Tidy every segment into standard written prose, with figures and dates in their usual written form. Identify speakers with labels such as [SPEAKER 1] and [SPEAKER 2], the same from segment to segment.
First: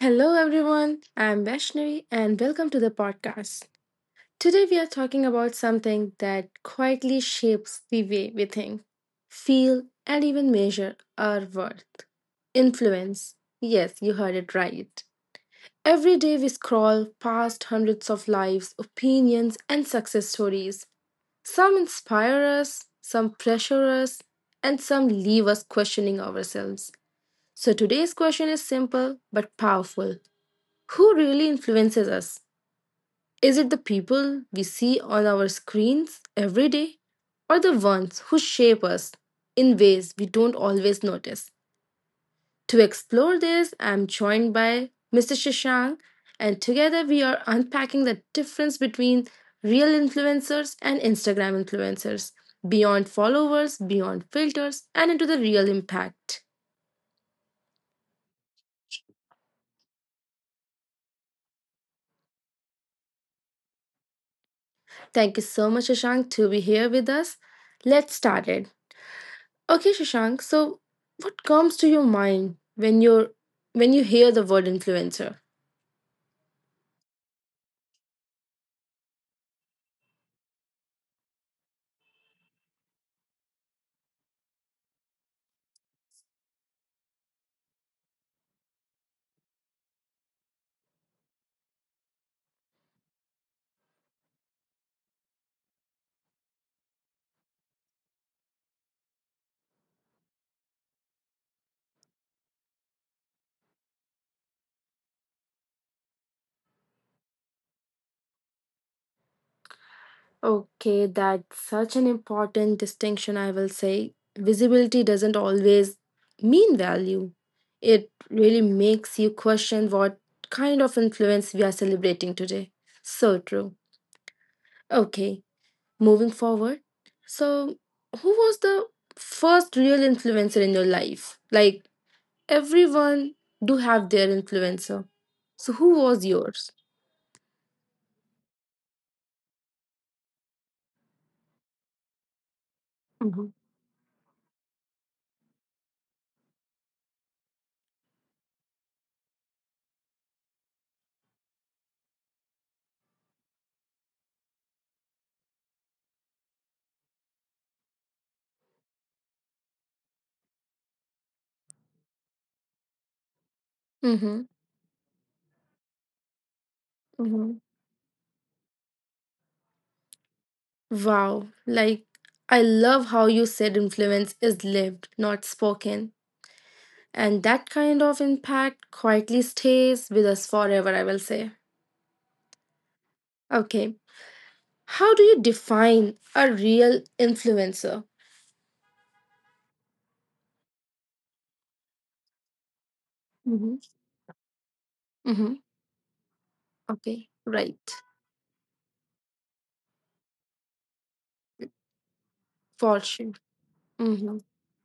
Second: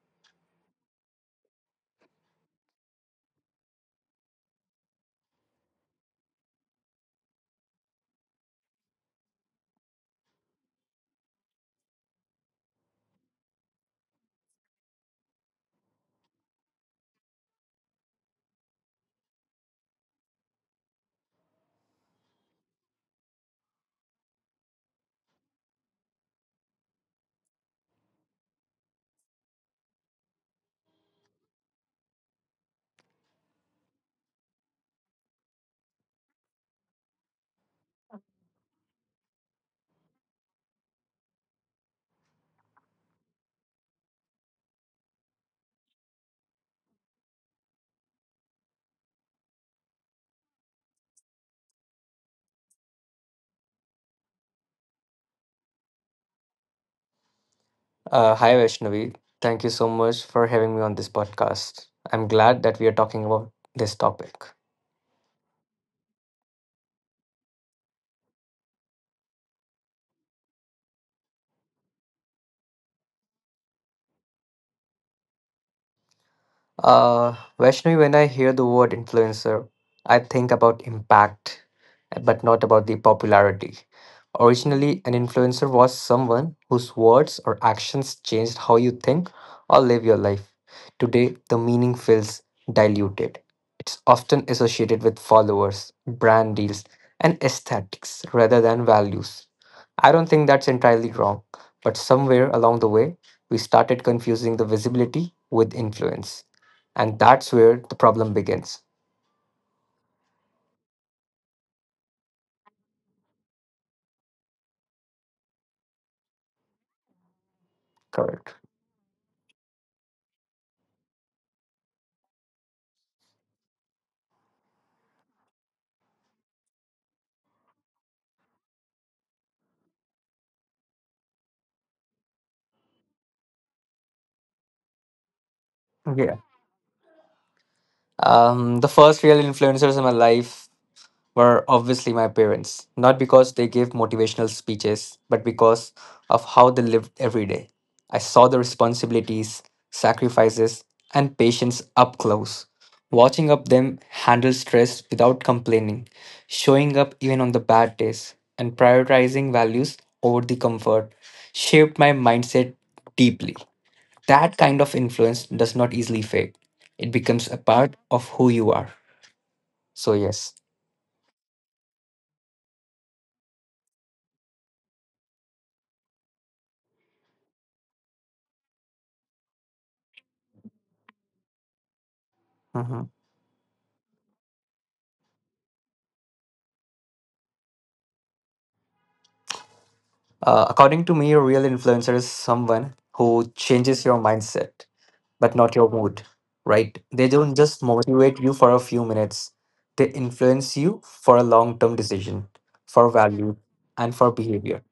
[SPEAKER 1] Hello, everyone. I'm Vaishnavi, and welcome to the podcast. Today, we are talking about something that quietly shapes the way we think, feel, and even measure our worth, influence. Yes, you heard it right. Every day, we scroll past hundreds of lives, opinions, and success stories. Some inspire us, some pressure us, and some leave us questioning ourselves. So, today's question is simple but powerful: who really influences us? Is it the people we see on our screens every day, or the ones who shape us in ways we don't always notice? To explore this, I'm joined by Mr. Shashank, and together we are unpacking the difference between real influencers and Instagram influencers, beyond followers, beyond filters, and into the real impact.
[SPEAKER 2] Hi, Vaishnavi. Thank you so much for having me on this podcast. I'm glad that we are talking about this topic.
[SPEAKER 1] Thank you so much, Shashank, to be here with us. Let's start it. Okay, Shashank. So, what comes to your mind when you hear the word influencer?
[SPEAKER 2] Vaishnavi, when I hear the word influencer, I think about impact, but not about the popularity. Originally, an influencer was someone whose words or actions changed how you think or live your life. Today, the meaning feels diluted. It's often associated with followers, brand deals, and aesthetics rather than values. I don't think that's entirely wrong, but somewhere along the way, we started confusing the visibility with influence and that's where the problem begins.
[SPEAKER 1] Okay, that's such an important distinction. I will say visibility doesn't always mean value. It
[SPEAKER 2] Correct.
[SPEAKER 1] really makes you question what kind of influence we are celebrating today. So true. Okay, moving forward. So, who was the first real influencer in your life? Like, everyone do have their influencer. So who was
[SPEAKER 2] Yeah.
[SPEAKER 1] yours?
[SPEAKER 2] The first real influencers in my life were obviously my parents, not because
[SPEAKER 1] Mhm.
[SPEAKER 2] they gave motivational speeches, but because of how they lived every day. I saw the responsibilities, sacrifices, and patience up close. Watching up them handle stress without complaining, showing up even on the bad days, and prioritizing values over the comfort shaped my mindset deeply.
[SPEAKER 1] Mm-hmm.
[SPEAKER 2] That kind of influence does not easily fade. It becomes a
[SPEAKER 1] Mhm.
[SPEAKER 2] part of who you are. So yes.
[SPEAKER 1] Wow. Like, I love how you said influence is lived, not spoken. And that kind of impact quietly stays with us forever, I will say.
[SPEAKER 2] Mhm.
[SPEAKER 1] Okay. How do you define a real influencer?
[SPEAKER 2] According to me, a real influencer is someone who
[SPEAKER 1] Mhm.
[SPEAKER 2] changes your mindset, but
[SPEAKER 1] Mm-hmm.
[SPEAKER 2] not your mood. Right? They
[SPEAKER 1] Okay.
[SPEAKER 2] don't just
[SPEAKER 1] Right.
[SPEAKER 2] motivate you for a few minutes. They influence you for a long-term decision, for
[SPEAKER 1] Fortune.
[SPEAKER 2] value, and for
[SPEAKER 1] Mm-hmm.
[SPEAKER 2] behavior.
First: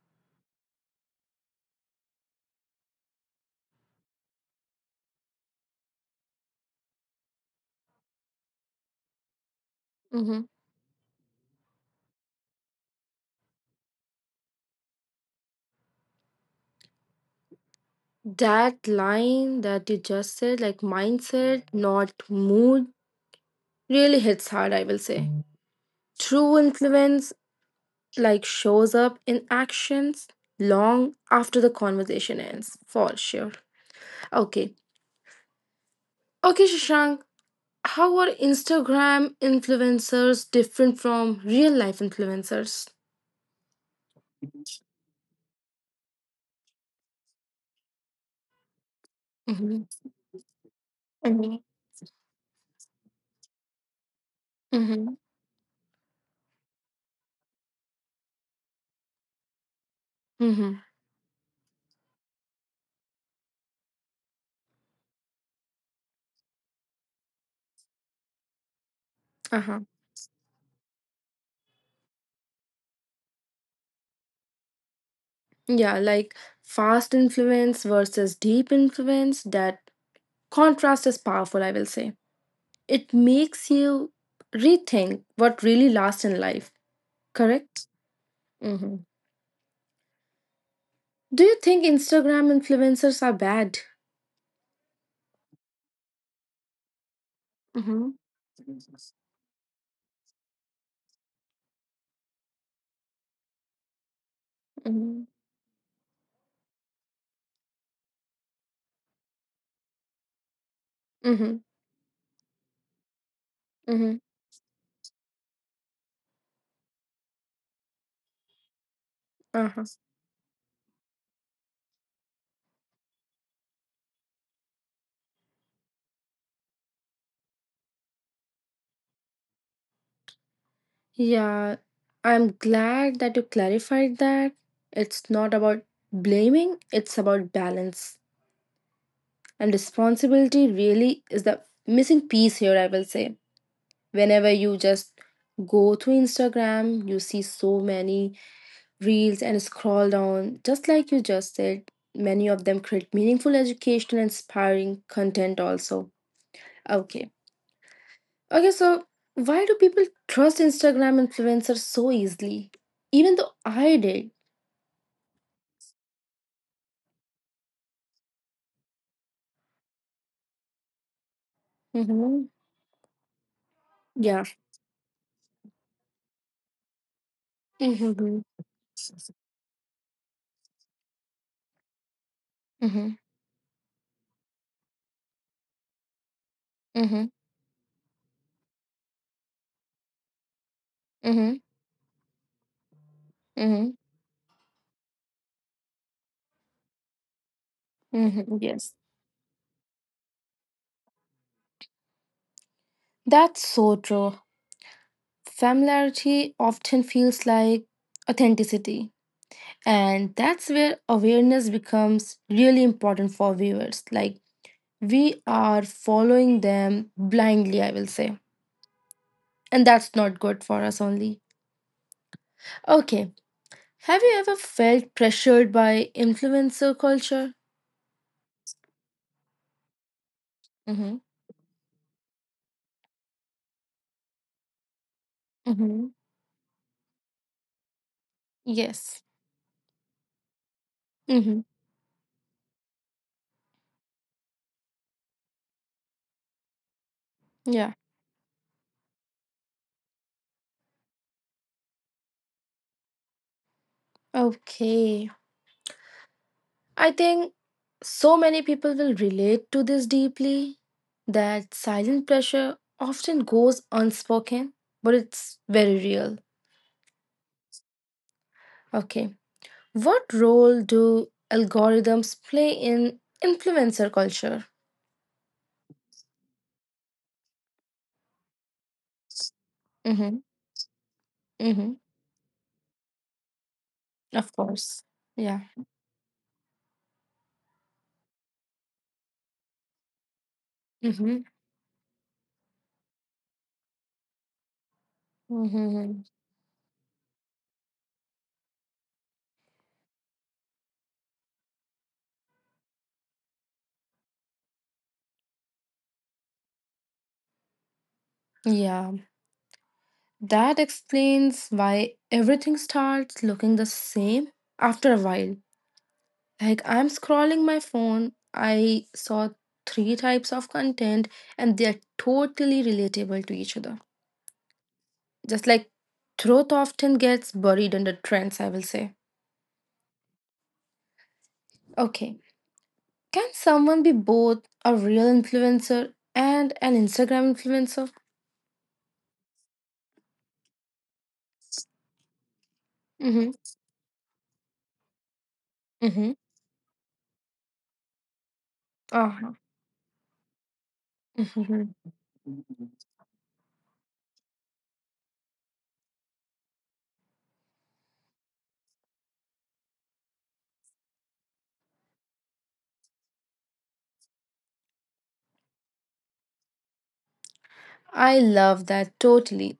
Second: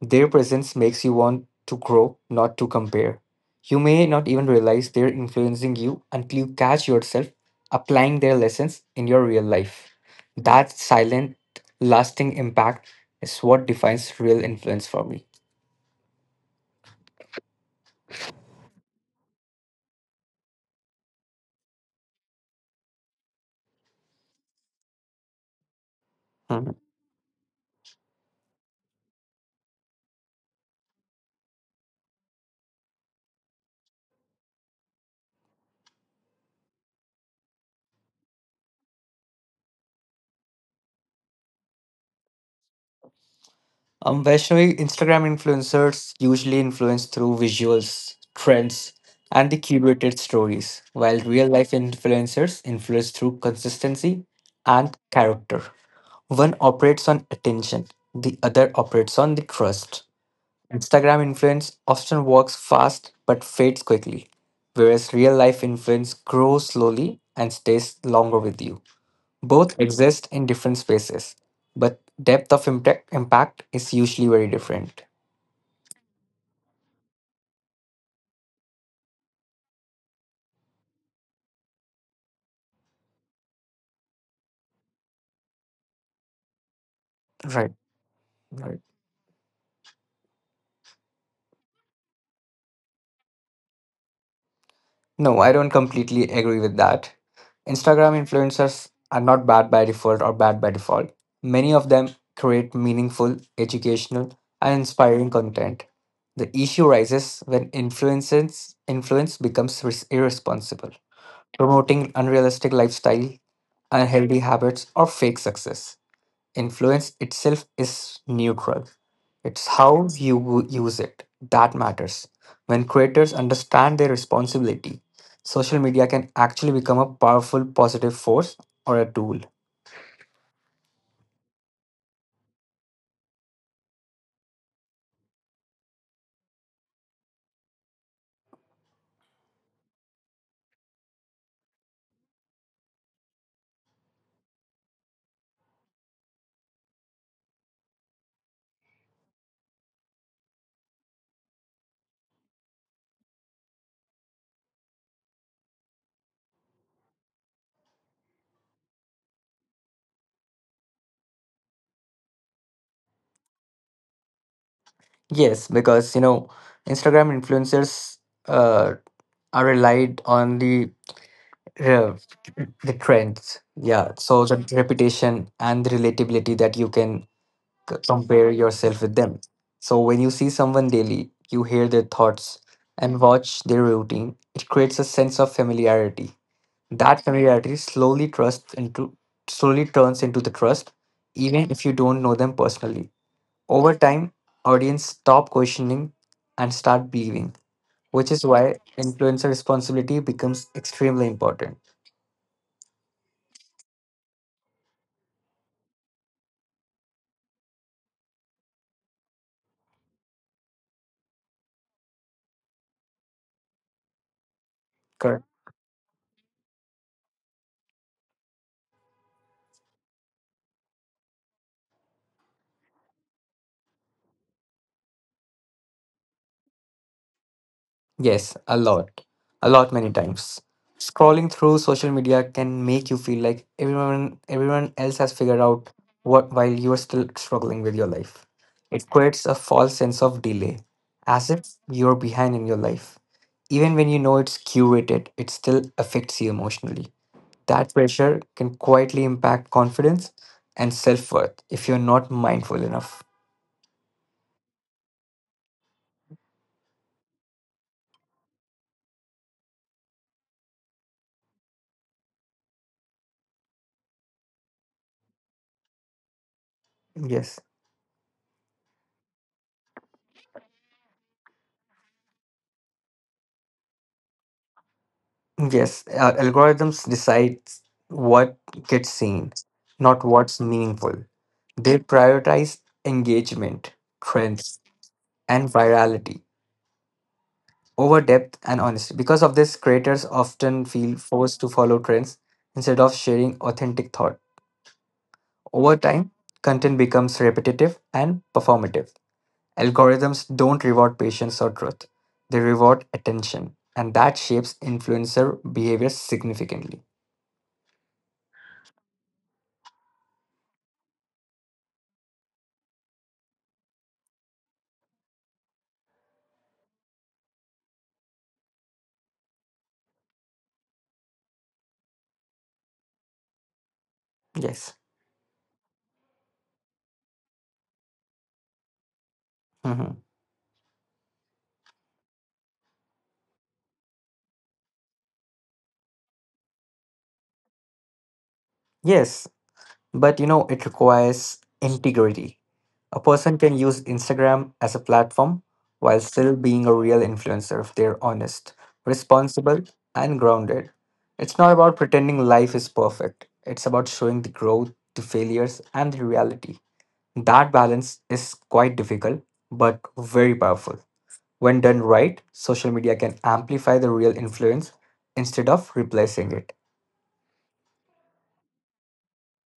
[SPEAKER 2] Their presence makes you want to grow, not to compare. You may not even realize they're influencing you until you catch yourself applying their lessons in your real life.
[SPEAKER 1] Mm-hmm.
[SPEAKER 2] That silent, lasting impact is what defines real influence for me.
[SPEAKER 1] That line that you just said, like mindset, not mood, really hits hard, I will say. True
[SPEAKER 2] Mhm.
[SPEAKER 1] influence, like, shows up in actions long after the conversation ends, for sure. Okay. Okay, Shashank, how are Instagram influencers different from real life influencers?
[SPEAKER 2] Vaishnavi, Instagram influencers usually influence through visuals, trends, and the
[SPEAKER 1] Mm-hmm.
[SPEAKER 2] curated stories, while real
[SPEAKER 1] Mm-hmm.
[SPEAKER 2] life influencers influence through consistency and
[SPEAKER 1] Mm-hmm.
[SPEAKER 2] character. One operates on attention, the other operates on the trust.
[SPEAKER 1] Mm-hmm.
[SPEAKER 2] Instagram influence often works fast but fades quickly, whereas real life influence grows slowly and stays longer with you. Both
[SPEAKER 1] Uh-huh.
[SPEAKER 2] exist in different spaces, but depth of impact is usually very different.
[SPEAKER 1] Yeah, like fast influence versus deep influence, that contrast is powerful, I will say. It makes you rethink what really lasts in life.
[SPEAKER 2] Right.
[SPEAKER 1] Correct? Hmm. Do you think Instagram influencers are bad?
[SPEAKER 2] No, I don't completely agree with that.
[SPEAKER 1] Mm-hmm.
[SPEAKER 2] Instagram influencers are not bad by default. Many of them create meaningful, educational, and
[SPEAKER 1] Mm-hmm.
[SPEAKER 2] inspiring content. The issue rises when influence becomes irresponsible,
[SPEAKER 1] Mm-hmm.
[SPEAKER 2] promoting unrealistic lifestyle,
[SPEAKER 1] Mm-hmm.
[SPEAKER 2] unhealthy habits, or fake success. Influence itself is neutral. It's
[SPEAKER 1] Uh-huh.
[SPEAKER 2] how you use it that matters. When creators understand their responsibility, social media can actually become a powerful positive force or a tool.
[SPEAKER 1] Yeah, I'm glad that you clarified that. It's not about blaming, it's about balance. And responsibility really is the missing piece here, I will say. Whenever you just go through Instagram, you see so many reels and scroll down. Just like you just said, many of them create meaningful educational, inspiring content also. Okay. Okay, so why do people trust Instagram influencers so easily? Even though I did.
[SPEAKER 2] Yes, because you know, Instagram influencers uh, are relied on uh,
[SPEAKER 1] Mm-hmm.
[SPEAKER 2] the trends. Yeah,
[SPEAKER 1] Yeah.
[SPEAKER 2] so the reputation and the relatability that you can compare
[SPEAKER 1] Mm-hmm.
[SPEAKER 2] yourself with them. So when you see someone daily, you hear their thoughts
[SPEAKER 1] Mm-hmm.
[SPEAKER 2] and watch their routine. It creates a sense of familiarity. That
[SPEAKER 1] Mm-hmm.
[SPEAKER 2] familiarity slowly trust into slowly turns into the trust, even if you don't know them personally.
[SPEAKER 1] Mm-hmm.
[SPEAKER 2] Over time, audience stop questioning and start believing, which is
[SPEAKER 1] Mm-hmm.
[SPEAKER 2] why
[SPEAKER 1] Yes.
[SPEAKER 2] influencer responsibility becomes extremely important.
[SPEAKER 1] That's so true. Familiarity often feels like authenticity. And that's where awareness becomes really important for viewers. Like, we are following them blindly, I will say. And that's not good for us only. Okay. Have you ever felt pressured by influencer culture?
[SPEAKER 2] Yes, a lot. A lot many times.
[SPEAKER 1] Mm-hmm.
[SPEAKER 2] Scrolling through social media can make you feel like everyone else has figured out
[SPEAKER 1] Mm-hmm.
[SPEAKER 2] what while you are still struggling with your life. It
[SPEAKER 1] Yes.
[SPEAKER 2] creates a false sense of delay, as
[SPEAKER 1] Mm-hmm.
[SPEAKER 2] if you're behind in your life. Even when you know it's curated, it still affects you emotionally. That
[SPEAKER 1] Yeah.
[SPEAKER 2] pressure can quietly impact confidence and self-worth if you're not mindful enough.
[SPEAKER 1] Okay. I think so many people will relate to this deeply, that silent pressure often goes unspoken, but it's very real.
[SPEAKER 2] Yes.
[SPEAKER 1] Okay. What role do algorithms play in influencer culture?
[SPEAKER 2] Yes, algorithms decide what gets seen, not
[SPEAKER 1] Mm-hmm.
[SPEAKER 2] what's meaningful.
[SPEAKER 1] Mm-hmm.
[SPEAKER 2] They prioritize engagement,
[SPEAKER 1] Of
[SPEAKER 2] trends,
[SPEAKER 1] course. Yeah.
[SPEAKER 2] and virality over depth and honesty. Because of this, creators often feel
[SPEAKER 1] Mm-hmm.
[SPEAKER 2] forced to follow trends instead of sharing authentic thought. Over
[SPEAKER 1] Mm-hmm.
[SPEAKER 2] time, content becomes repetitive and performative. Algorithms don't reward patience or truth, they reward attention, and that shapes influencer behavior significantly.
[SPEAKER 1] Yeah. That explains why everything starts looking the same after a while. Like, I'm scrolling my phone, I saw three types of content and they're totally relatable to each other.
[SPEAKER 2] Yes.
[SPEAKER 1] Just like, truth often gets buried under trends, I will say.
[SPEAKER 2] Mhm.
[SPEAKER 1] Okay. Can someone be both a real influencer and an Instagram influencer?
[SPEAKER 2] Yes, but you know, it requires integrity. A
[SPEAKER 1] Mm-hmm.
[SPEAKER 2] person can use Instagram as a platform while
[SPEAKER 1] Mm-hmm.
[SPEAKER 2] still being a real influencer if they're honest,
[SPEAKER 1] Oh.
[SPEAKER 2] responsible, and grounded. It's not
[SPEAKER 1] Mhm.
[SPEAKER 2] about pretending life is perfect, it's about showing the growth, the failures, and the reality. That balance is quite difficult, but very powerful. When done right, social media can amplify the real influence instead of replacing it.
[SPEAKER 1] I love that totally.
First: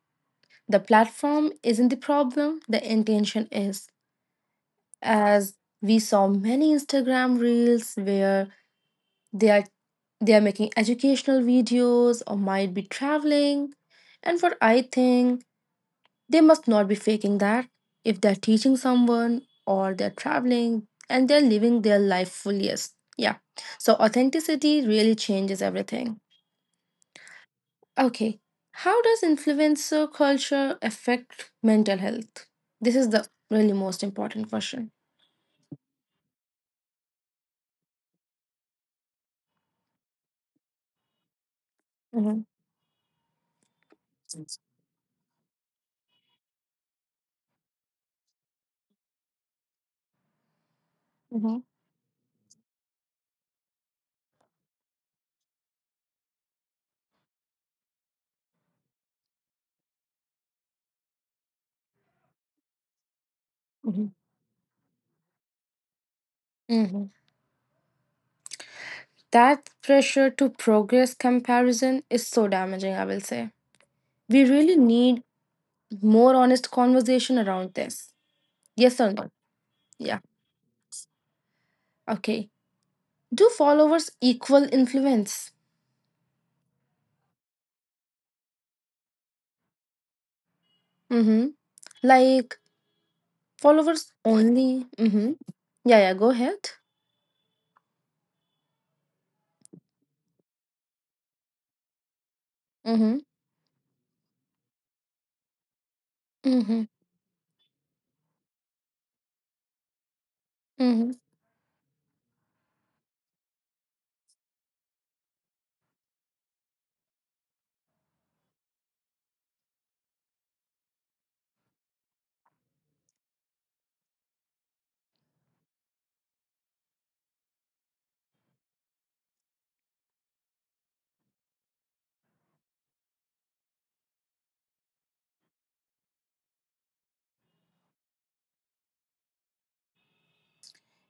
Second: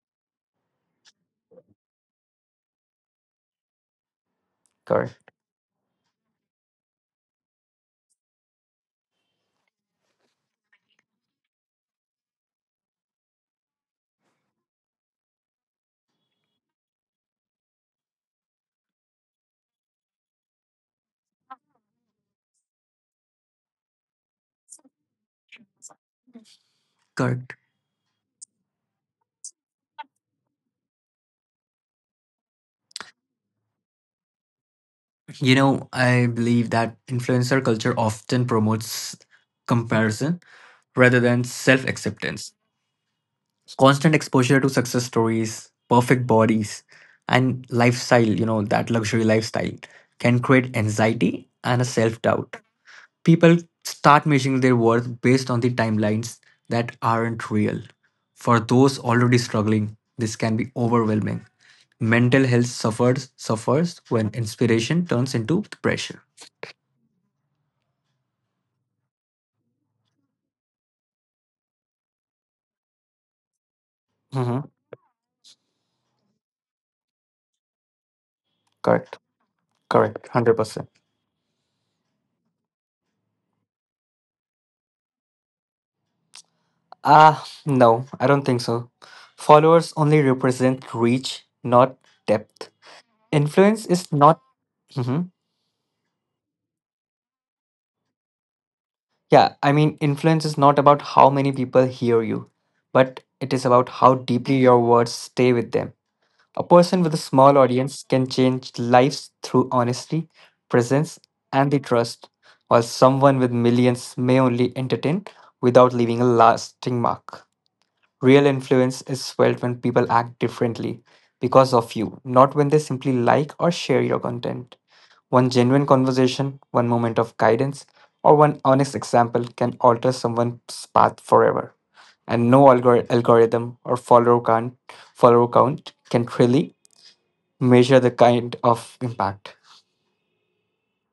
[SPEAKER 1] The platform isn't the problem, the intention is.
[SPEAKER 2] Correct.
[SPEAKER 1] As we saw many Instagram reels where they are they are making educational videos or might be traveling. And for, I think, they must not be faking that. If they're teaching someone or they're traveling and they're living their life fullest. Yeah. So authenticity really changes everything.
[SPEAKER 2] Correct.
[SPEAKER 1] Okay. How does influencer culture affect mental health? This is the really most important question.
[SPEAKER 2] You know, I believe that influencer culture often promotes comparison rather than self
[SPEAKER 1] Mhm.
[SPEAKER 2] acceptance. Constant exposure to success stories, perfect bodies, and lifestyle, you know, that luxury lifestyle can create anxiety
[SPEAKER 1] Mhm.
[SPEAKER 2] and a self doubt. People start measuring their worth based on the timelines that aren't real. For those already struggling, this can be overwhelming. Mental health suffers
[SPEAKER 1] Mhm.
[SPEAKER 2] when inspiration turns into pressure.
[SPEAKER 1] Mhm. That pressure to progress comparison is so damaging, I will say. We
[SPEAKER 2] Mm-hmm.
[SPEAKER 1] really need more honest conversation around this. Yes or
[SPEAKER 2] Correct.
[SPEAKER 1] no? Yeah.
[SPEAKER 2] Correct. 100%.
[SPEAKER 1] Okay. Do followers equal influence?
[SPEAKER 2] Ah, no, I don't think so. Followers only represent reach,
[SPEAKER 1] Mm-hmm.
[SPEAKER 2] not
[SPEAKER 1] Like,
[SPEAKER 2] depth. Influence is
[SPEAKER 1] followers
[SPEAKER 2] not.
[SPEAKER 1] only.
[SPEAKER 2] Hmm.
[SPEAKER 1] Mm-hmm. Yeah, yeah, go ahead.
[SPEAKER 2] Yeah, I mean, influence is not about how many people hear you,
[SPEAKER 1] Mm-hmm.
[SPEAKER 2] but it is about how deeply your words stay with them. A
[SPEAKER 1] Mm-hmm.
[SPEAKER 2] person with a small audience can change lives through honesty,
[SPEAKER 1] Mm-hmm.
[SPEAKER 2] presence, and the trust, while someone with millions may only entertain without leaving a lasting mark. Real influence is felt when people act differently because of you, not when they simply like or share your content. One genuine conversation, one moment of guidance, or one honest example can alter someone's path forever. And no algorithm or follower count can really measure the kind of impact.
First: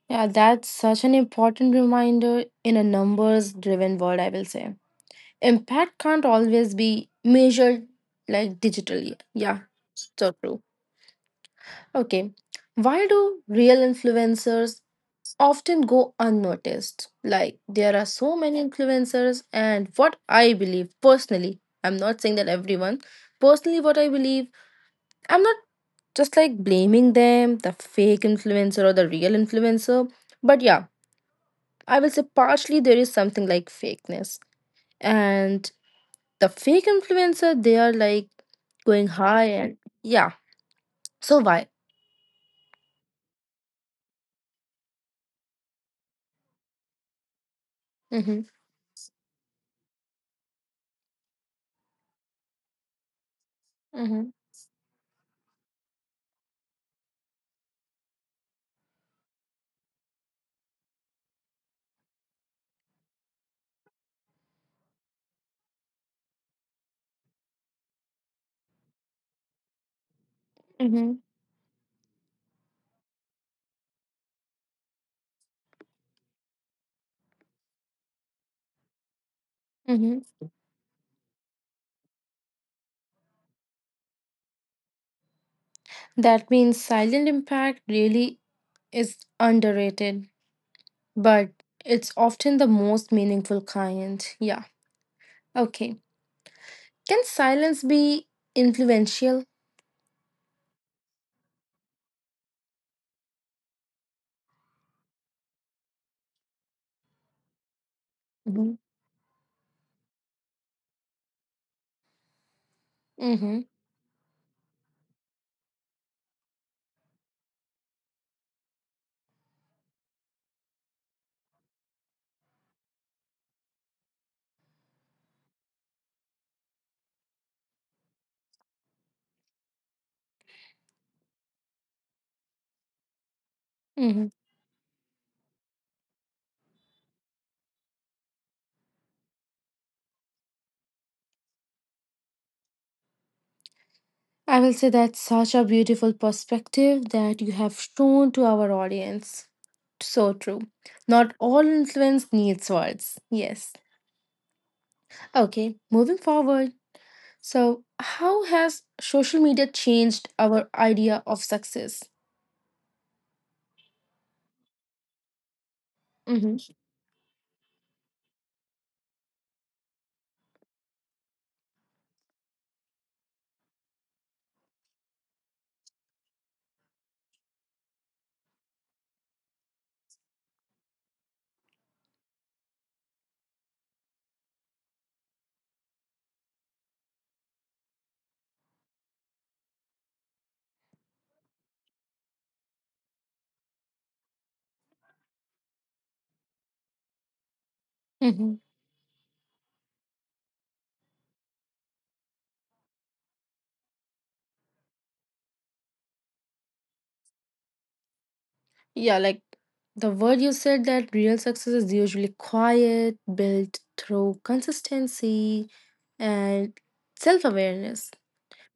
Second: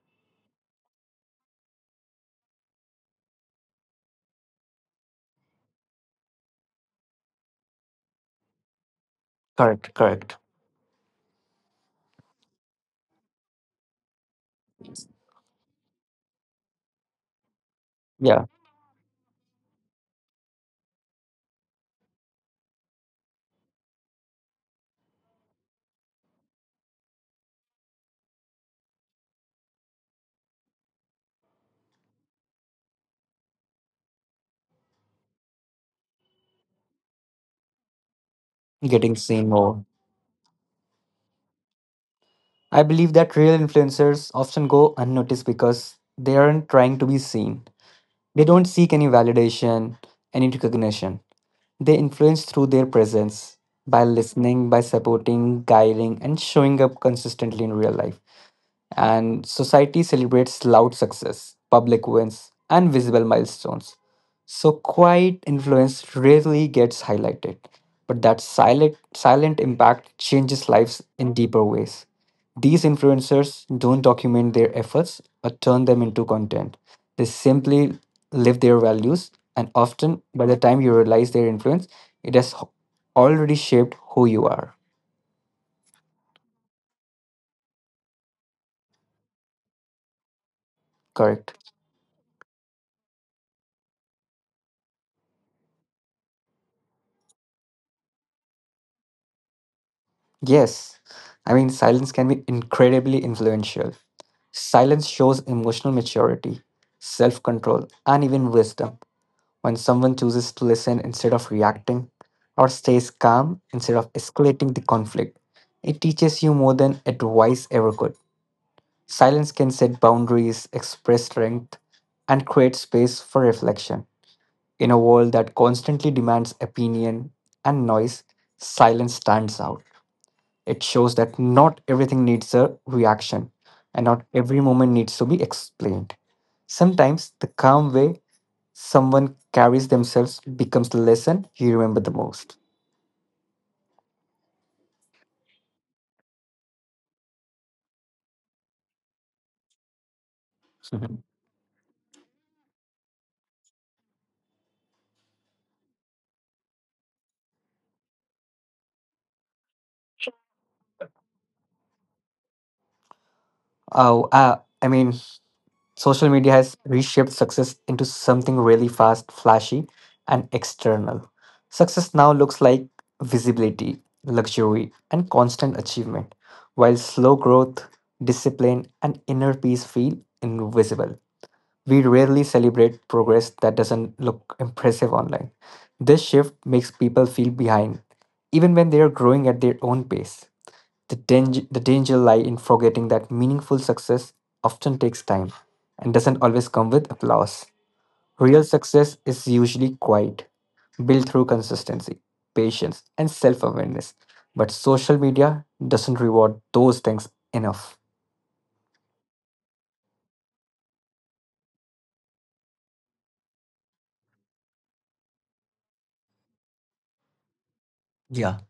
[SPEAKER 1] Yeah, that's such an important reminder in a numbers driven world, I will say. Impact can't always be measured, like, digitally. Yeah,
[SPEAKER 2] Correct,
[SPEAKER 1] so
[SPEAKER 2] correct.
[SPEAKER 1] true. Okay, why do real influencers often go unnoticed? Like, there are so
[SPEAKER 2] Yeah,
[SPEAKER 1] many influencers, and what I believe personally, I'm not saying that everyone, personally, what I believe, I'm not just like blaming them, the fake influencer or the real influencer, but yeah, I will say partially there is something like fakeness. And the fake influencer, they are like going
[SPEAKER 2] getting
[SPEAKER 1] high
[SPEAKER 2] seen
[SPEAKER 1] and
[SPEAKER 2] more.
[SPEAKER 1] yeah. So why?
[SPEAKER 2] I believe that real influencers often go unnoticed because they aren't trying to be seen.
[SPEAKER 1] Mm-hmm.
[SPEAKER 2] They don't seek any validation, any recognition. They influence through their presence by
[SPEAKER 1] Mm-hmm.
[SPEAKER 2] listening, by supporting, guiding, and showing up consistently in real life, and society celebrates loud success, public wins, and visible milestones. So quiet influence rarely gets highlighted, but that silent impact changes lives
[SPEAKER 1] Mm-hmm.
[SPEAKER 2] in deeper ways. These influencers don't document their efforts or turn them into content. They simply live their values, and
[SPEAKER 1] Mm-hmm.
[SPEAKER 2] often by the time you realize their influence, it has already shaped who you are.
[SPEAKER 1] That means silent impact really is underrated, but
[SPEAKER 2] Correct.
[SPEAKER 1] it's often the most meaningful kind. Yeah. Okay. Can silence be influential?
[SPEAKER 2] Yes, I mean, silence can be incredibly influential. Silence shows emotional maturity, self control, and even
[SPEAKER 1] Mm-hmm.
[SPEAKER 2] wisdom. When someone chooses to listen instead of reacting, or stays
[SPEAKER 1] Mm-hmm.
[SPEAKER 2] calm instead of escalating the conflict, it teaches you more than advice ever could. Silence can set boundaries, express strength, and create space for reflection. In a world that constantly demands opinion and noise, silence stands out. It shows that not everything needs a reaction and
[SPEAKER 1] Mm-hmm.
[SPEAKER 2] not every moment needs to be explained. Sometimes the calm way someone carries themselves becomes the lesson you remember the most.
[SPEAKER 1] I will say, that's such a beautiful perspective that you have shown to our audience. So true.
[SPEAKER 2] Mhm.
[SPEAKER 1] Not all influence needs words. Yes. Okay, moving forward. So, how has social media changed our idea of success?
[SPEAKER 2] Oh, I mean, social media
[SPEAKER 1] Mm-hmm.
[SPEAKER 2] has reshaped success into something really fast, flashy, and external. Success now looks like visibility, luxury, and constant achievement, while slow growth, discipline, and inner peace feel invisible. We rarely celebrate progress that doesn't look impressive online. This shift makes people feel behind, even when they are growing at their own pace. The danger lie in forgetting that meaningful success often takes time and doesn't always come with applause.
[SPEAKER 1] Mm-hmm.
[SPEAKER 2] Real success is usually quiet, built through consistency, patience, and self awareness. But social media doesn't reward those things enough.
[SPEAKER 1] Yeah, like the word you said, that real success is usually quiet, built through consistency and self awareness.
[SPEAKER 2] Yeah,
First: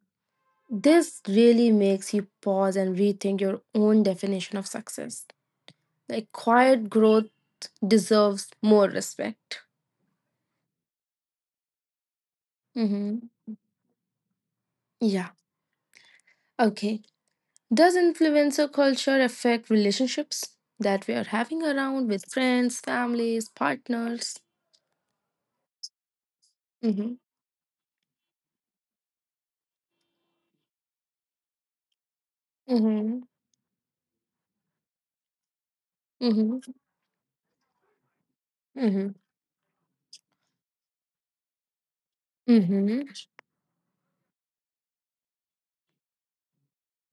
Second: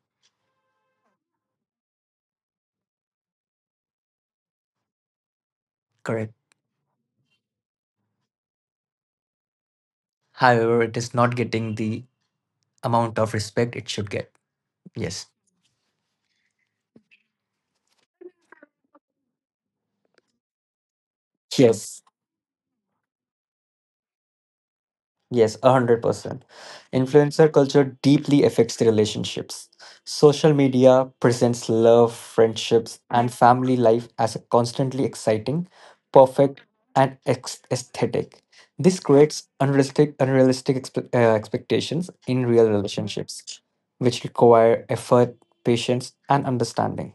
[SPEAKER 1] This really makes you pause and rethink your own definition of success. Like,
[SPEAKER 2] correct.
[SPEAKER 1] quiet growth deserves more respect.
[SPEAKER 2] However, it is not getting the amount
[SPEAKER 1] Hmm.
[SPEAKER 2] of respect it should get. Yes.
[SPEAKER 1] Yeah. Okay. Does influencer culture affect relationships that we are having
[SPEAKER 2] Yes,
[SPEAKER 1] around with friends, families, partners?
[SPEAKER 2] yes, 100%.
[SPEAKER 1] Mm-hmm.
[SPEAKER 2] Influencer culture deeply affects the relationships. Social media presents love, friendships,
[SPEAKER 1] Mm-hmm.
[SPEAKER 2] and family life as a constantly exciting, perfect,
[SPEAKER 1] Mm-hmm.
[SPEAKER 2] and aesthetic. This
[SPEAKER 1] Mm-hmm.
[SPEAKER 2] creates unrealistic expectations in real
[SPEAKER 1] Mm-hmm.
[SPEAKER 2] relationships, which require effort, patience, and understanding.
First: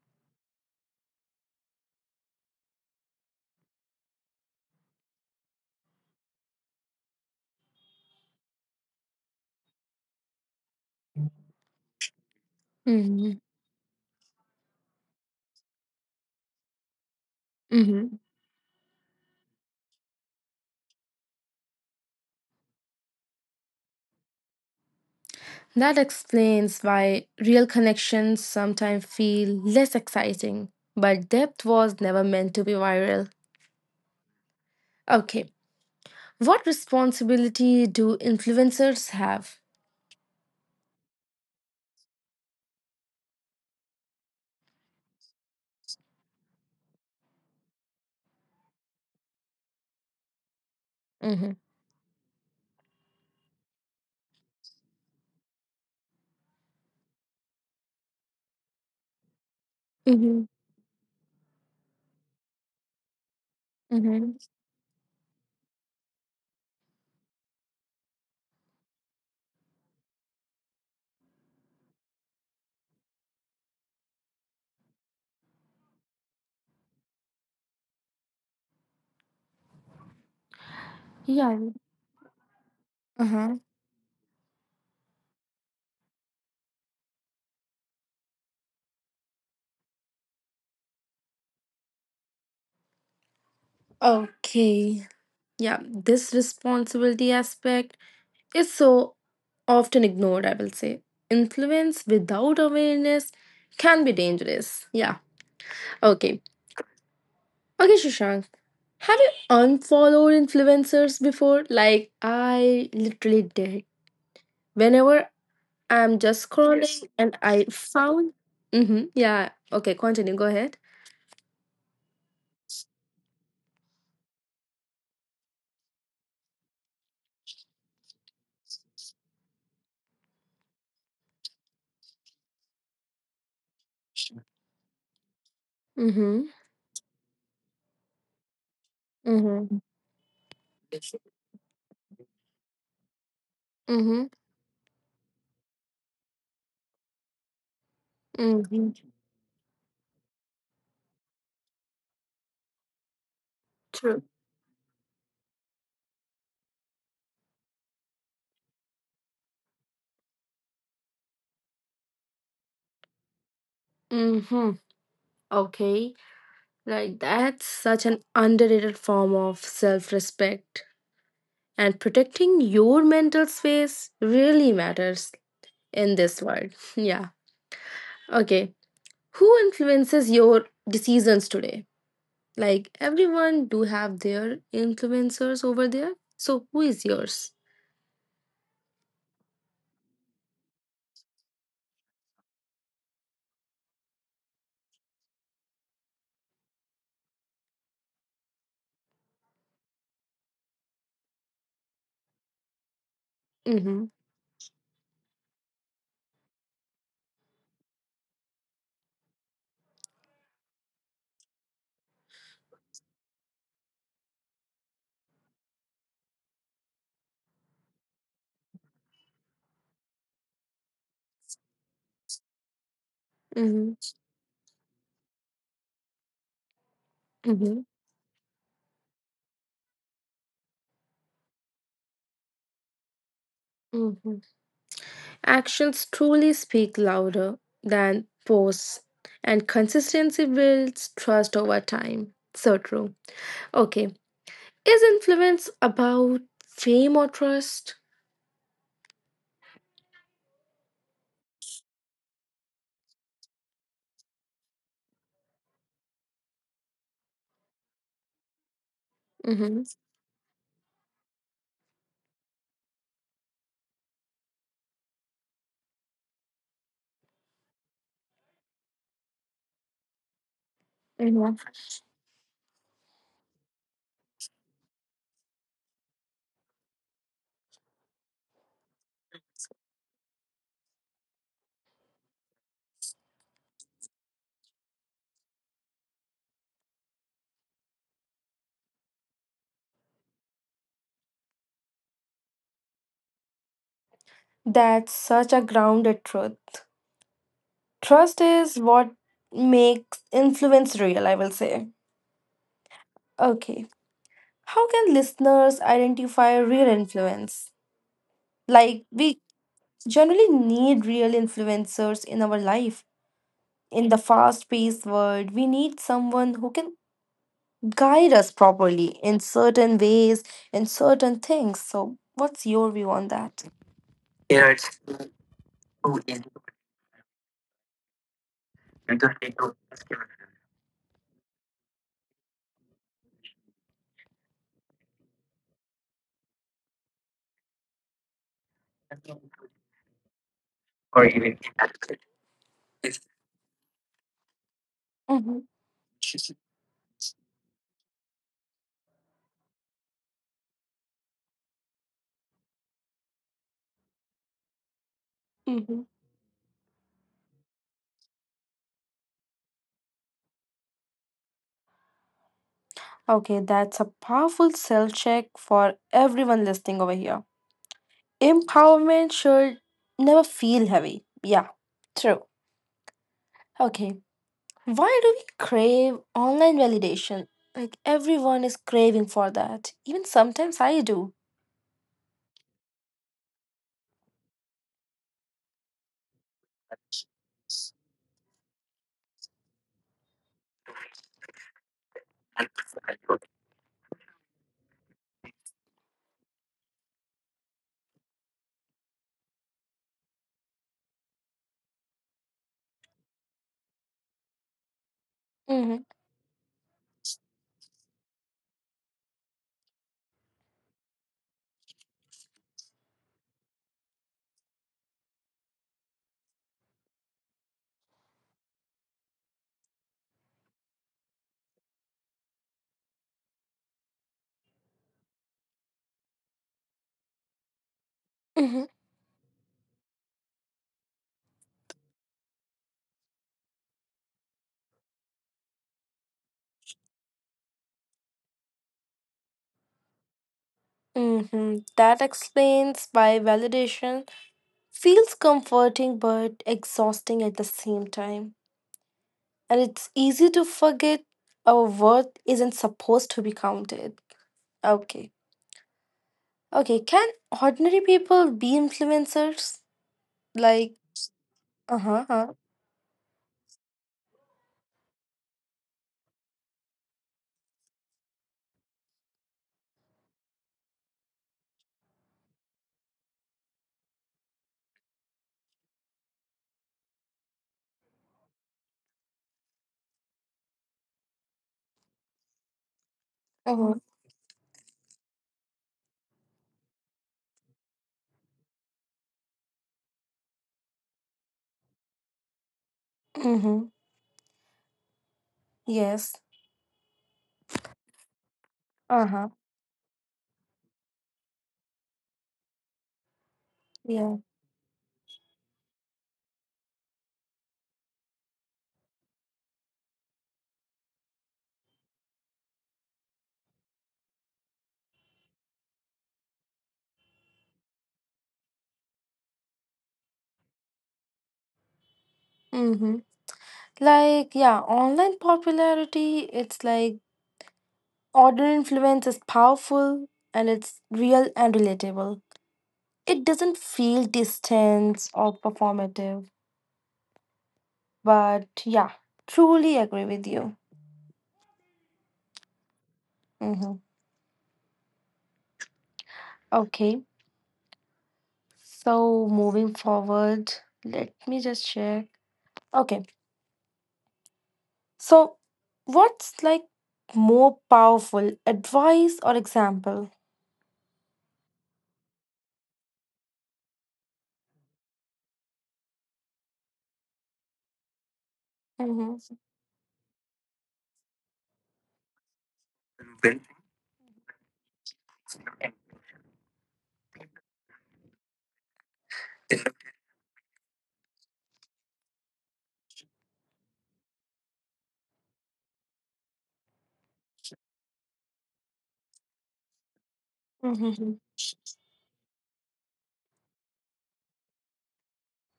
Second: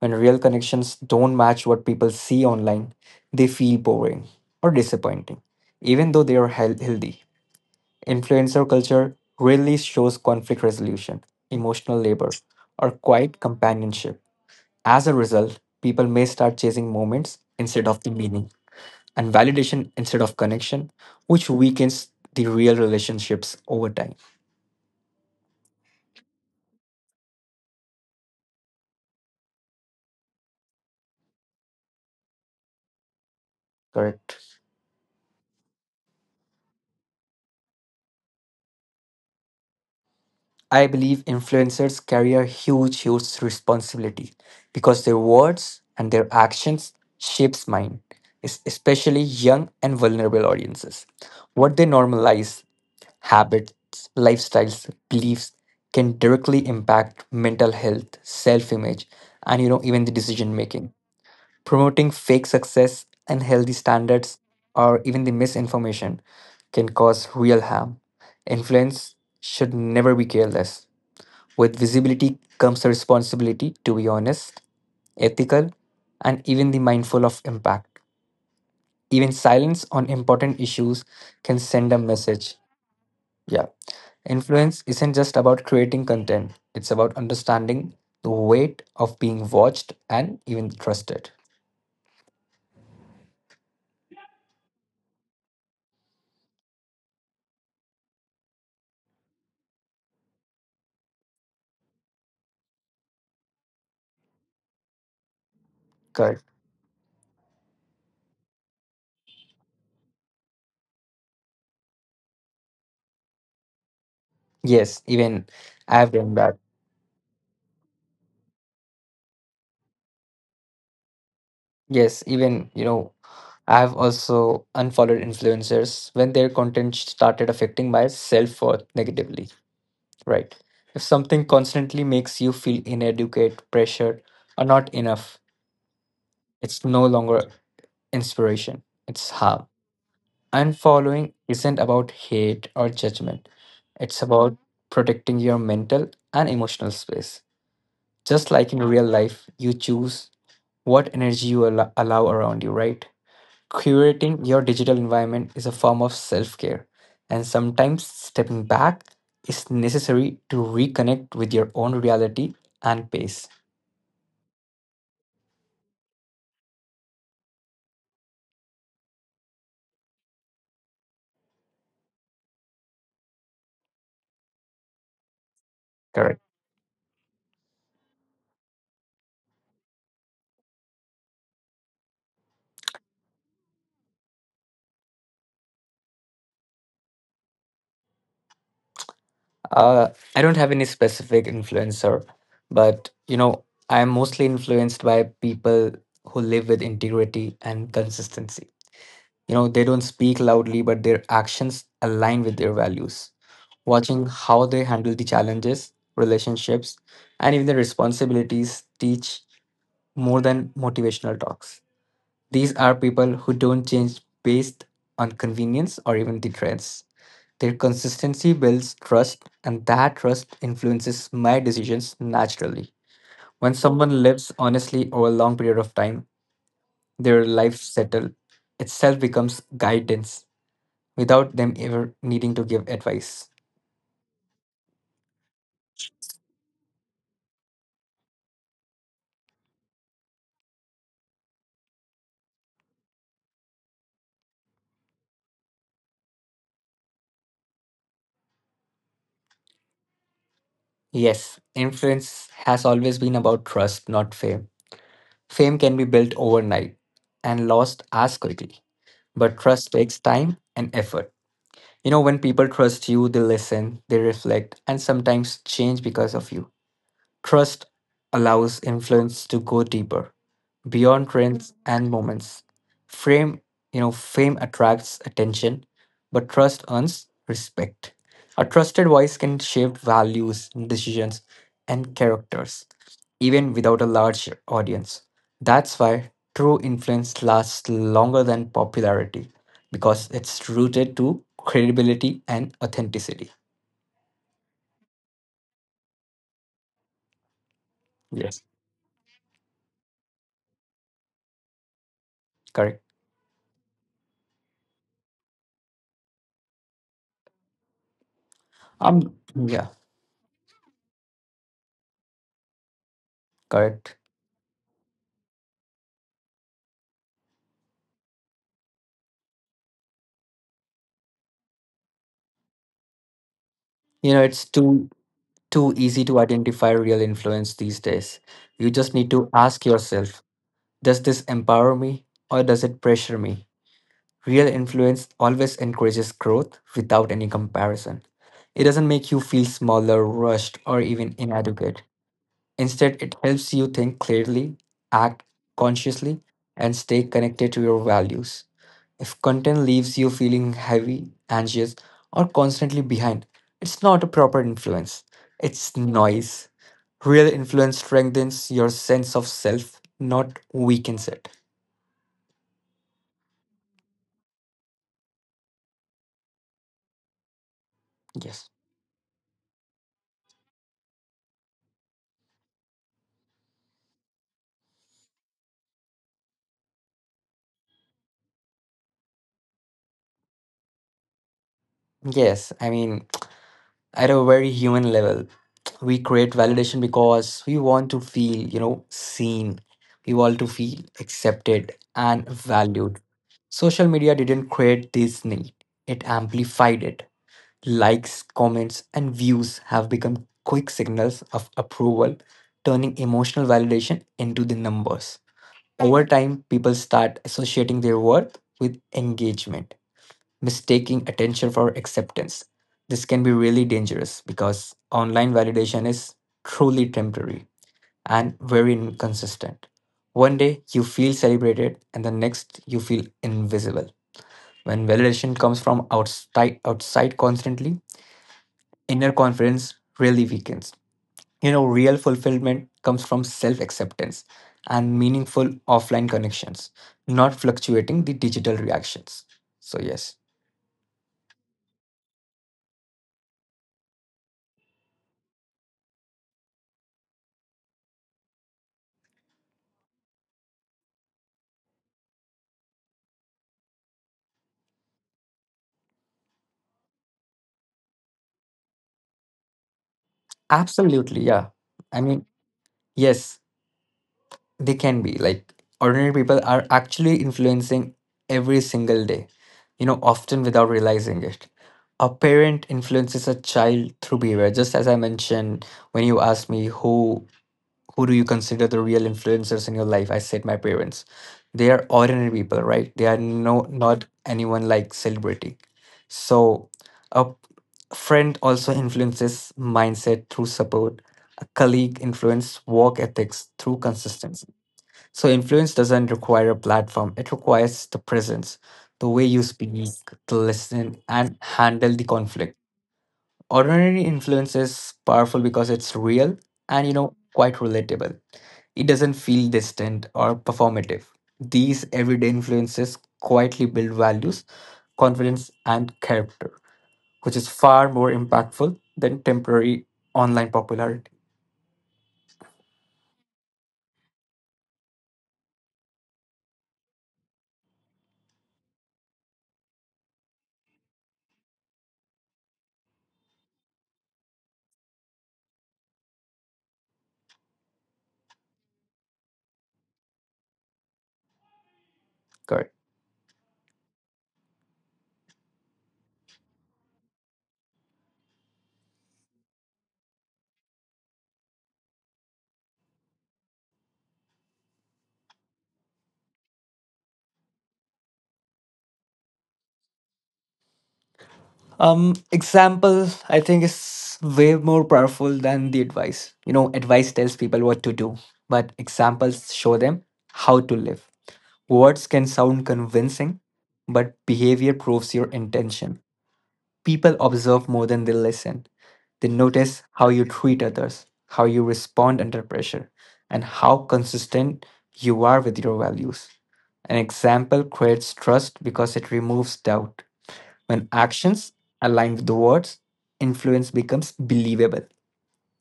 [SPEAKER 2] When real connections don't match what people see online, they feel boring or disappointing, even though they are healthy. Influencer culture rarely shows conflict resolution, emotional labor, or
[SPEAKER 1] Mm-hmm.
[SPEAKER 2] quiet companionship. As a result, people may start chasing moments instead of the
[SPEAKER 1] Mm-hmm.
[SPEAKER 2] meaning and validation instead of connection, which weakens the real relationships over time.
[SPEAKER 1] That explains why real connections sometimes feel less exciting, but depth was never meant to be viral.
[SPEAKER 2] Correct.
[SPEAKER 1] Okay. What responsibility do influencers have?
[SPEAKER 2] I believe influencers carry a huge responsibility because their words and their actions shapes mind, especially young and vulnerable audiences.
[SPEAKER 1] Mm-hmm.
[SPEAKER 2] What they normalize, habits, lifestyles, beliefs can directly impact mental health, self-image, and you know even the
[SPEAKER 1] Mm-hmm.
[SPEAKER 2] decision making. Promoting fake success, unhealthy
[SPEAKER 1] Mm-hmm.
[SPEAKER 2] standards, or even the misinformation can cause real harm. Influence should never be careless with visibility comes a responsibility to be honest, ethical, and even the mindful of impact. Even silence on important issues
[SPEAKER 1] Yeah.
[SPEAKER 2] can send a message.
[SPEAKER 1] Uh-huh.
[SPEAKER 2] Yeah. Influence isn't just about creating content, it's about understanding the weight of being watched and even trusted.
[SPEAKER 1] Okay. Yeah. This responsibility aspect is so often ignored, I will say. Influence without awareness can be dangerous. Yeah. Okay.
[SPEAKER 2] Correct.
[SPEAKER 1] Okay, Shashank. Have you unfollowed influencers before? Like, I literally did.
[SPEAKER 2] Yes,
[SPEAKER 1] Whenever
[SPEAKER 2] even I've
[SPEAKER 1] I'm
[SPEAKER 2] done
[SPEAKER 1] just
[SPEAKER 2] that.
[SPEAKER 1] scrolling. Yes. And I found. Mm-hmm. Yeah. Okay. Continue. Go ahead.
[SPEAKER 2] Yes, even, you know, I've also unfollowed influencers when their content started affecting my self worth negatively. Right. If something constantly makes you feel inadequate, pressured, or not enough,
[SPEAKER 1] Mm-hmm.
[SPEAKER 2] it's no longer inspiration, it's harm.
[SPEAKER 1] Mm-hmm.
[SPEAKER 2] Unfollowing isn't about hate or judgment, it's
[SPEAKER 1] Mm-hmm.
[SPEAKER 2] about protecting your mental and emotional space. Just like in
[SPEAKER 1] Mm-hmm.
[SPEAKER 2] real life, you choose what energy you allow around you, right?
[SPEAKER 1] True.
[SPEAKER 2] Curating your digital environment is a form of self care, and sometimes stepping back is necessary to reconnect with your own reality and pace.
[SPEAKER 1] Mm-hmm. Okay. Like, that's such an underrated form of self-respect. And protecting your mental space really matters in this
[SPEAKER 2] Correct.
[SPEAKER 1] world. Yeah. Okay. Who influences your decisions today? Like, everyone do have their influencers over there. So who is yours?
[SPEAKER 2] Uh, I don't have any specific influencer, but you know, I'm mostly influenced by people who live with integrity and consistency. You know, they don't speak loudly, but their actions align with their values.
[SPEAKER 1] Mm-hmm.
[SPEAKER 2] Watching how they handle the challenges, relationships, and even the responsibilities teach more than motivational talks. These are people who don't change based on convenience or even the trends. Their consistency builds trust, and that trust influences my decisions naturally. When
[SPEAKER 1] Mhm,
[SPEAKER 2] someone lives honestly over a long period of time, their life
[SPEAKER 1] mhm,
[SPEAKER 2] settle itself becomes guidance without them ever needing to give advice.
[SPEAKER 1] mhm. Actions truly speak louder than posts, and consistency builds trust over time. So true. Okay, is influence about fame or trust?
[SPEAKER 2] Yes, influence has always been about trust, not fame. Fame can be built overnight and lost as quickly, but
[SPEAKER 1] Mm-hmm.
[SPEAKER 2] trust takes time and effort. You know, when people trust you, they listen, they reflect, and sometimes change because of you. Trust allows influence to go deeper beyond
[SPEAKER 1] Yeah.
[SPEAKER 2] trends and moments. Frame, you know, fame attracts attention, but trust earns respect. A trusted voice can shape values, decisions, and characters, even without a large audience. That's why true influence lasts longer than popularity, because it's rooted to credibility and authenticity.
[SPEAKER 1] That's such a grounded truth. Trust
[SPEAKER 2] Yes,
[SPEAKER 1] is what makes influence real, I will say.
[SPEAKER 2] correct.
[SPEAKER 1] Okay, how can listeners identify real influence? Like,
[SPEAKER 2] Um,
[SPEAKER 1] we
[SPEAKER 2] yeah,
[SPEAKER 1] generally need real influencers in our life. In
[SPEAKER 2] correct.
[SPEAKER 1] the fast paced world, we need someone who can guide us properly in certain ways, in certain things. So, what's your view on that?
[SPEAKER 2] You know, it's too easy to identify real influence these days. You just need to ask yourself, does this empower me or does it pressure me? Real influence always encourages growth without any comparison. It doesn't make you feel smaller, rushed, or even inadequate. Instead, it helps you think clearly, act
[SPEAKER 1] Hmm.
[SPEAKER 2] consciously, and stay connected to your values. If content leaves you feeling heavy, anxious, or constantly behind, it's not a proper influence. It's
[SPEAKER 1] Hmm.
[SPEAKER 2] noise. Real influence strengthens your sense of self, not weakens it.
[SPEAKER 1] Okay, that's a powerful self check for everyone listening over here.
[SPEAKER 2] Yes.
[SPEAKER 1] Empowerment should never feel heavy. Yeah, true. Okay, why do we crave online validation? Like, everyone is craving for that. Even sometimes I do.
[SPEAKER 2] Yes, I mean, at a very human level, we create validation because we want to feel, seen. We want to feel accepted and valued. Social media didn't create this need, it amplified it. Likes, comments, and views have become quick signals of approval, turning emotional validation into the numbers.
[SPEAKER 1] Hmm.
[SPEAKER 2] Over time, people start associating their worth with engagement, mistaking attention for acceptance. This can be really dangerous because online validation is truly temporary and very inconsistent. One day you feel celebrated, and the next you feel invisible. When validation comes from outside, outside constantly,
[SPEAKER 1] Hmm.
[SPEAKER 2] inner confidence really weakens. You know, real fulfillment comes from self acceptance and meaningful offline connections, not fluctuating the digital reactions. So, yes,
[SPEAKER 1] Hmm. That explains why validation feels comforting but exhausting at the same time. And it's easy to forget our worth isn't supposed to be counted. Okay. Okay. Can ordinary people be influencers? Like,
[SPEAKER 2] absolutely. Yeah.
[SPEAKER 1] uh
[SPEAKER 2] I
[SPEAKER 1] huh.
[SPEAKER 2] mean, yes, they can be like ordinary people are actually influencing every single day, often without realizing it. A parent influences a child through behavior, just as I mentioned when you asked me who do you consider the real influencers in your life, I said my parents. They are ordinary people, right? They are
[SPEAKER 1] Uh huh.
[SPEAKER 2] not anyone like celebrity. So a friend also influences mindset through support, a colleague influence work ethics
[SPEAKER 1] Mm-hmm.
[SPEAKER 2] through consistency. So influence doesn't
[SPEAKER 1] Yes.
[SPEAKER 2] require a platform, it requires the presence,
[SPEAKER 1] Uh
[SPEAKER 2] the way
[SPEAKER 1] huh.
[SPEAKER 2] you speak, the listen, and handle the conflict. Ordinary
[SPEAKER 1] Yeah.
[SPEAKER 2] influence is powerful because it's real, and quite relatable. It doesn't feel distant or performative. These everyday influences quietly build values, confidence, and character, which is far more impactful than temporary online popularity.
[SPEAKER 1] Mm-hmm. Like, yeah, online popularity, it's like, order influence is powerful and it's real and relatable. It doesn't feel distant or performative, but yeah, truly agree with you.
[SPEAKER 2] Correct.
[SPEAKER 1] Hmm. Okay, so moving forward, let me just check. Okay, so what's, like, more powerful, advice or example?
[SPEAKER 2] Example, I think, is way more powerful than the advice. You know, advice tells people what to do, but
[SPEAKER 1] Mm-hmm.
[SPEAKER 2] examples show them how to live. Words can sound convincing, but behavior proves your intention. People observe more than they listen. They notice how you treat others, how you respond under pressure, and how consistent you are with your values. An example creates trust because it removes doubt. When
[SPEAKER 1] Mm-hmm.
[SPEAKER 2] actions align with the words, influence becomes believable.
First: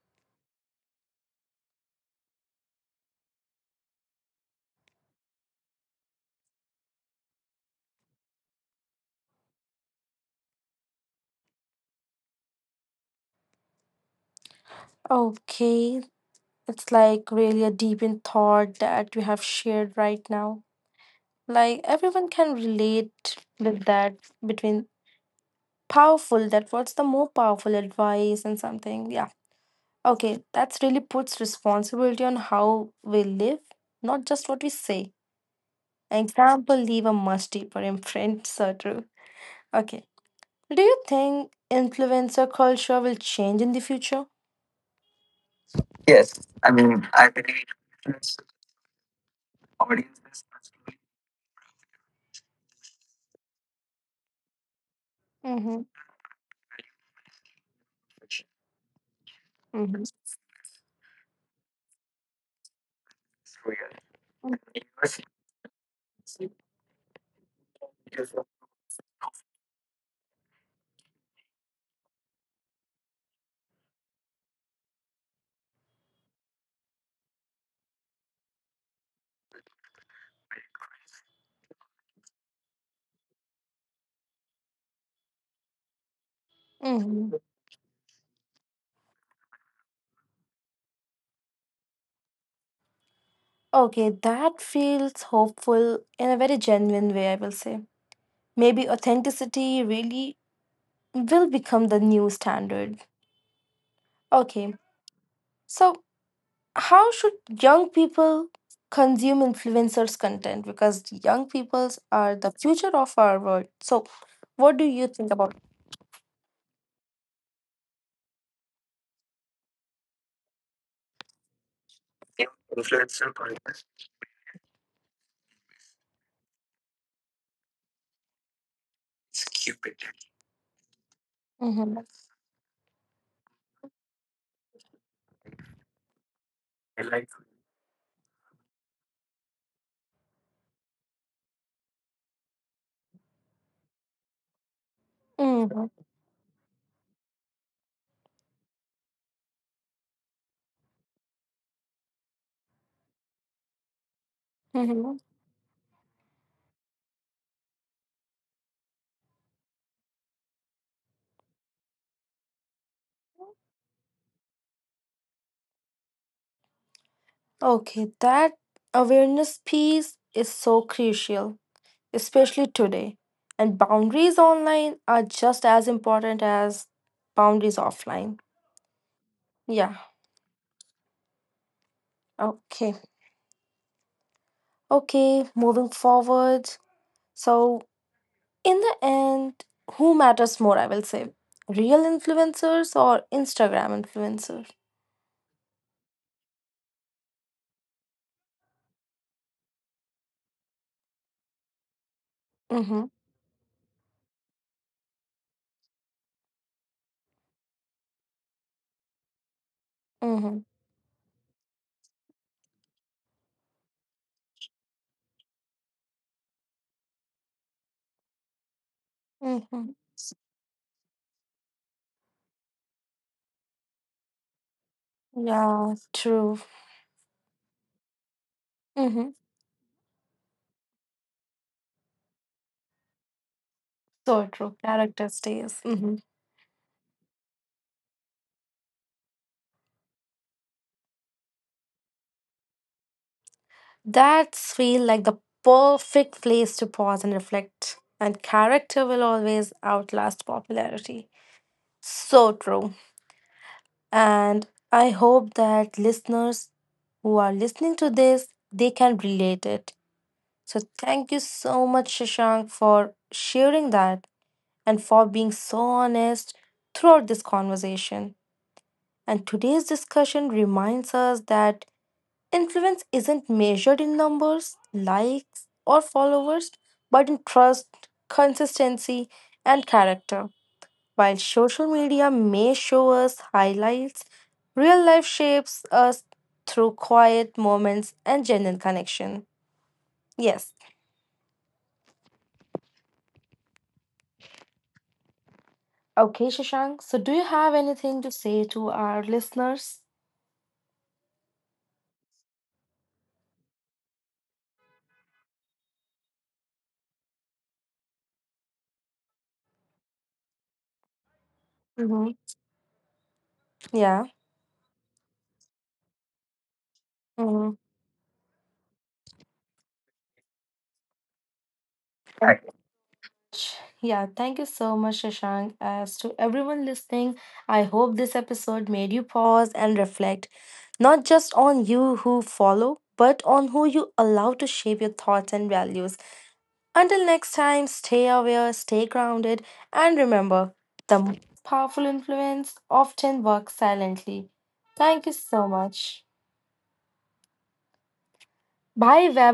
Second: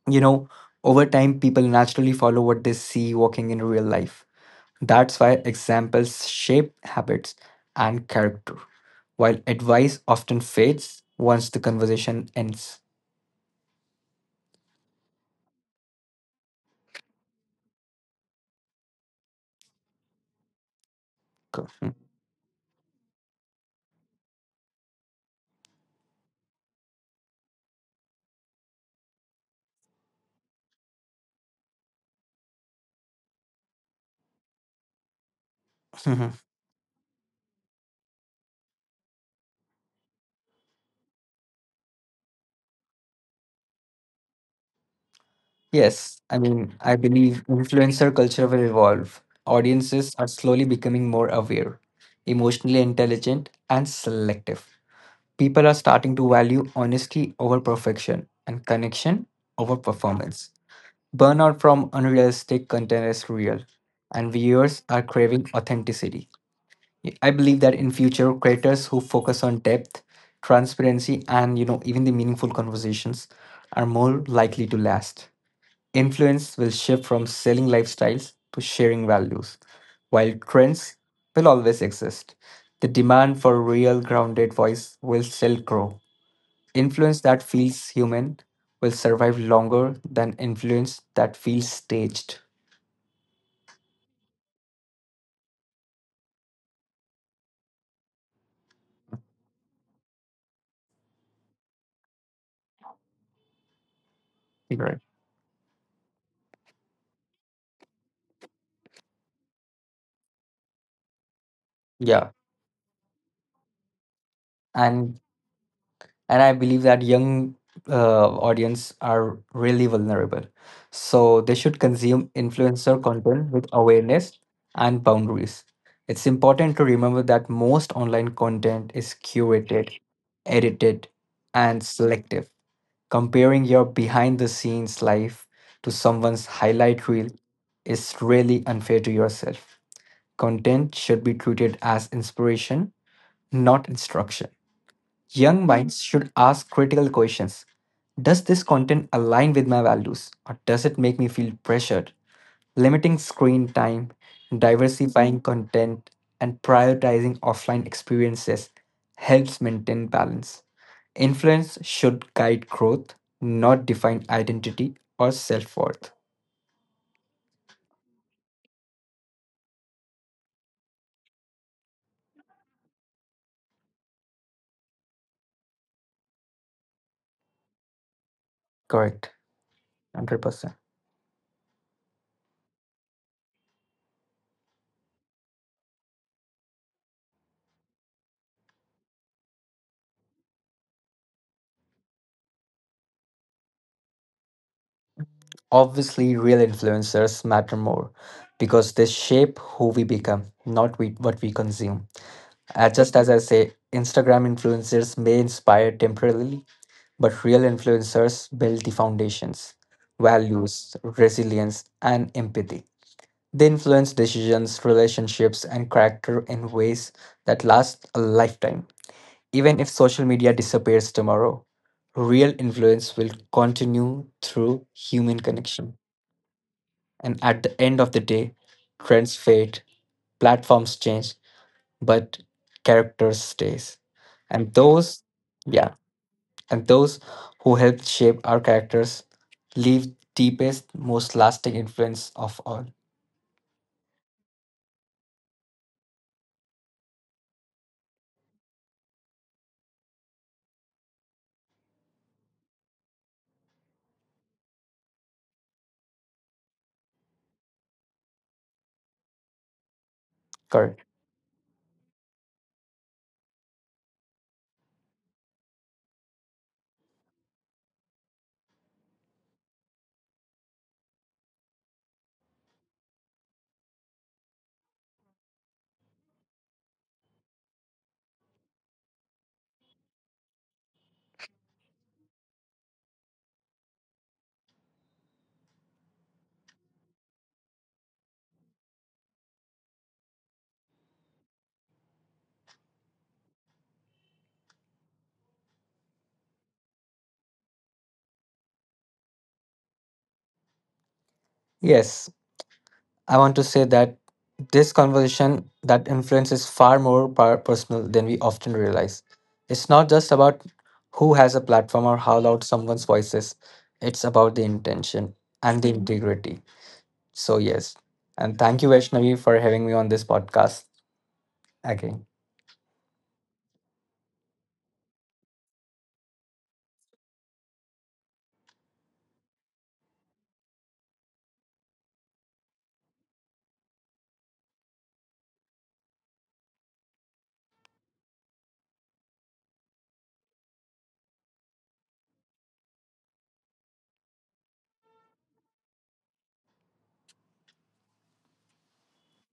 [SPEAKER 2] You know, over time, people naturally follow what they see walking in real life. That's why examples shape habits and character, while advice often fades once the conversation ends.
[SPEAKER 1] Okay, it's like really a deep in thought that we have shared right now.
[SPEAKER 2] Co-
[SPEAKER 1] Like, everyone can relate with that, between powerful, that what's the more powerful advice and something. Yeah. Okay, that's really puts responsibility on how we live, not just what we say. Example leave a much deeper imprint, so true. Okay. Do you think influencer culture will change in the future?
[SPEAKER 2] yes, I mean, I believe influencer culture will evolve. Audiences are slowly becoming more aware, emotionally intelligent, and selective. People are
[SPEAKER 1] Mm-hmm.
[SPEAKER 2] starting to value honesty over perfection and connection over
[SPEAKER 1] Mm-hmm.
[SPEAKER 2] performance. Burnout from unrealistic content is real, and viewers are craving authenticity. I believe that in future, creators who focus on depth, transparency, and even the meaningful conversations are more likely to last. Influence will shift from selling lifestyles to sharing values, while trends will always exist. The demand for real, grounded voice will still grow. Influence
[SPEAKER 1] Mm-hmm.
[SPEAKER 2] that feels human will survive longer than influence that feels staged.
[SPEAKER 1] Okay, that feels hopeful in a very genuine way, I will say. Maybe authenticity really will become the new standard. Okay,
[SPEAKER 2] Right.
[SPEAKER 1] so how should young people consume influencers' content? Because young peoples
[SPEAKER 2] Yeah,
[SPEAKER 1] are the future of our world. So, what do you
[SPEAKER 2] and
[SPEAKER 1] think about?
[SPEAKER 2] and I believe that young audience are really vulnerable, so they should consume influencer content with awareness and boundaries. It's important to remember that most online content is curated, edited, and
[SPEAKER 1] Mm-hmm.
[SPEAKER 2] selective. Comparing your behind the scenes life to someone's highlight reel is really unfair to yourself. Content should be treated as inspiration, not instruction. Young
[SPEAKER 1] Mm-hmm.
[SPEAKER 2] minds should ask critical questions. Does this content align with my values or does it make me feel pressured? Limiting screen time,
[SPEAKER 1] Mm-hmm.
[SPEAKER 2] diversifying content, and prioritizing offline experiences helps maintain balance. Influence should guide growth, not define identity or self worth.
[SPEAKER 1] Okay, that awareness piece is so crucial, especially today. And boundaries online are just as important as boundaries offline.
[SPEAKER 2] Correct,
[SPEAKER 1] Yeah.
[SPEAKER 2] 100%.
[SPEAKER 1] Okay. Okay, moving forward. So, in the end, who matters more, I will say? Real influencers or Instagram influencers?
[SPEAKER 2] Obviously, real influencers matter more because they shape who we become, not we, what we consume.
[SPEAKER 1] Mm-hmm.
[SPEAKER 2] Just as I say, Instagram influencers may inspire temporarily, but real influencers build the foundations,
[SPEAKER 1] Mm-hmm.
[SPEAKER 2] values, resilience, and empathy. They influence decisions, relationships, and character in ways that last a lifetime. Even if
[SPEAKER 1] Mm-hmm.
[SPEAKER 2] social media disappears tomorrow, real influence will continue through human
[SPEAKER 1] Yeah,
[SPEAKER 2] connection.
[SPEAKER 1] true.
[SPEAKER 2] And at the end of the day,
[SPEAKER 1] Mm-hmm.
[SPEAKER 2] trends fade, platforms change, but character stays.
[SPEAKER 1] So
[SPEAKER 2] And
[SPEAKER 1] true.
[SPEAKER 2] those,
[SPEAKER 1] Character stays.
[SPEAKER 2] yeah,
[SPEAKER 1] Mm-hmm.
[SPEAKER 2] and those who helped shape our characters leave deepest, most lasting influence of all.
[SPEAKER 1] That's feel like the perfect place to pause and reflect. And character will always outlast popularity. So true. And I hope that listeners who are listening to this, they can relate it. So
[SPEAKER 2] Correct.
[SPEAKER 1] thank you so much, Shashank, for sharing that and for being so honest throughout this conversation. And today's discussion reminds us that influence isn't measured in numbers, likes, or followers, but in trust, consistency, and character. While social media may show us highlights, real life shapes us through quiet moments and genuine connection. Yes. Okay, Shashank. So, do you have anything to say to our listeners?
[SPEAKER 2] Yes, I want to say that this conversation that influence is far more personal than we often realize. It's not just about who has a platform or
[SPEAKER 1] Mm-hmm.
[SPEAKER 2] how loud someone's voice is.
[SPEAKER 1] Yeah.
[SPEAKER 2] It's about the intention and the integrity. So
[SPEAKER 1] Mm-hmm.
[SPEAKER 2] yes, and thank you Vaishnavi for having me on this podcast again.
[SPEAKER 1] Yeah, thank you so much, Shashank. As to everyone listening, I hope this episode made you pause and reflect, not just on you who follow, but on who you allow to shape your thoughts and values. Until next time, stay aware, stay grounded, and remember the most powerful influence often works silently. Thank you so much. Bye, Weber.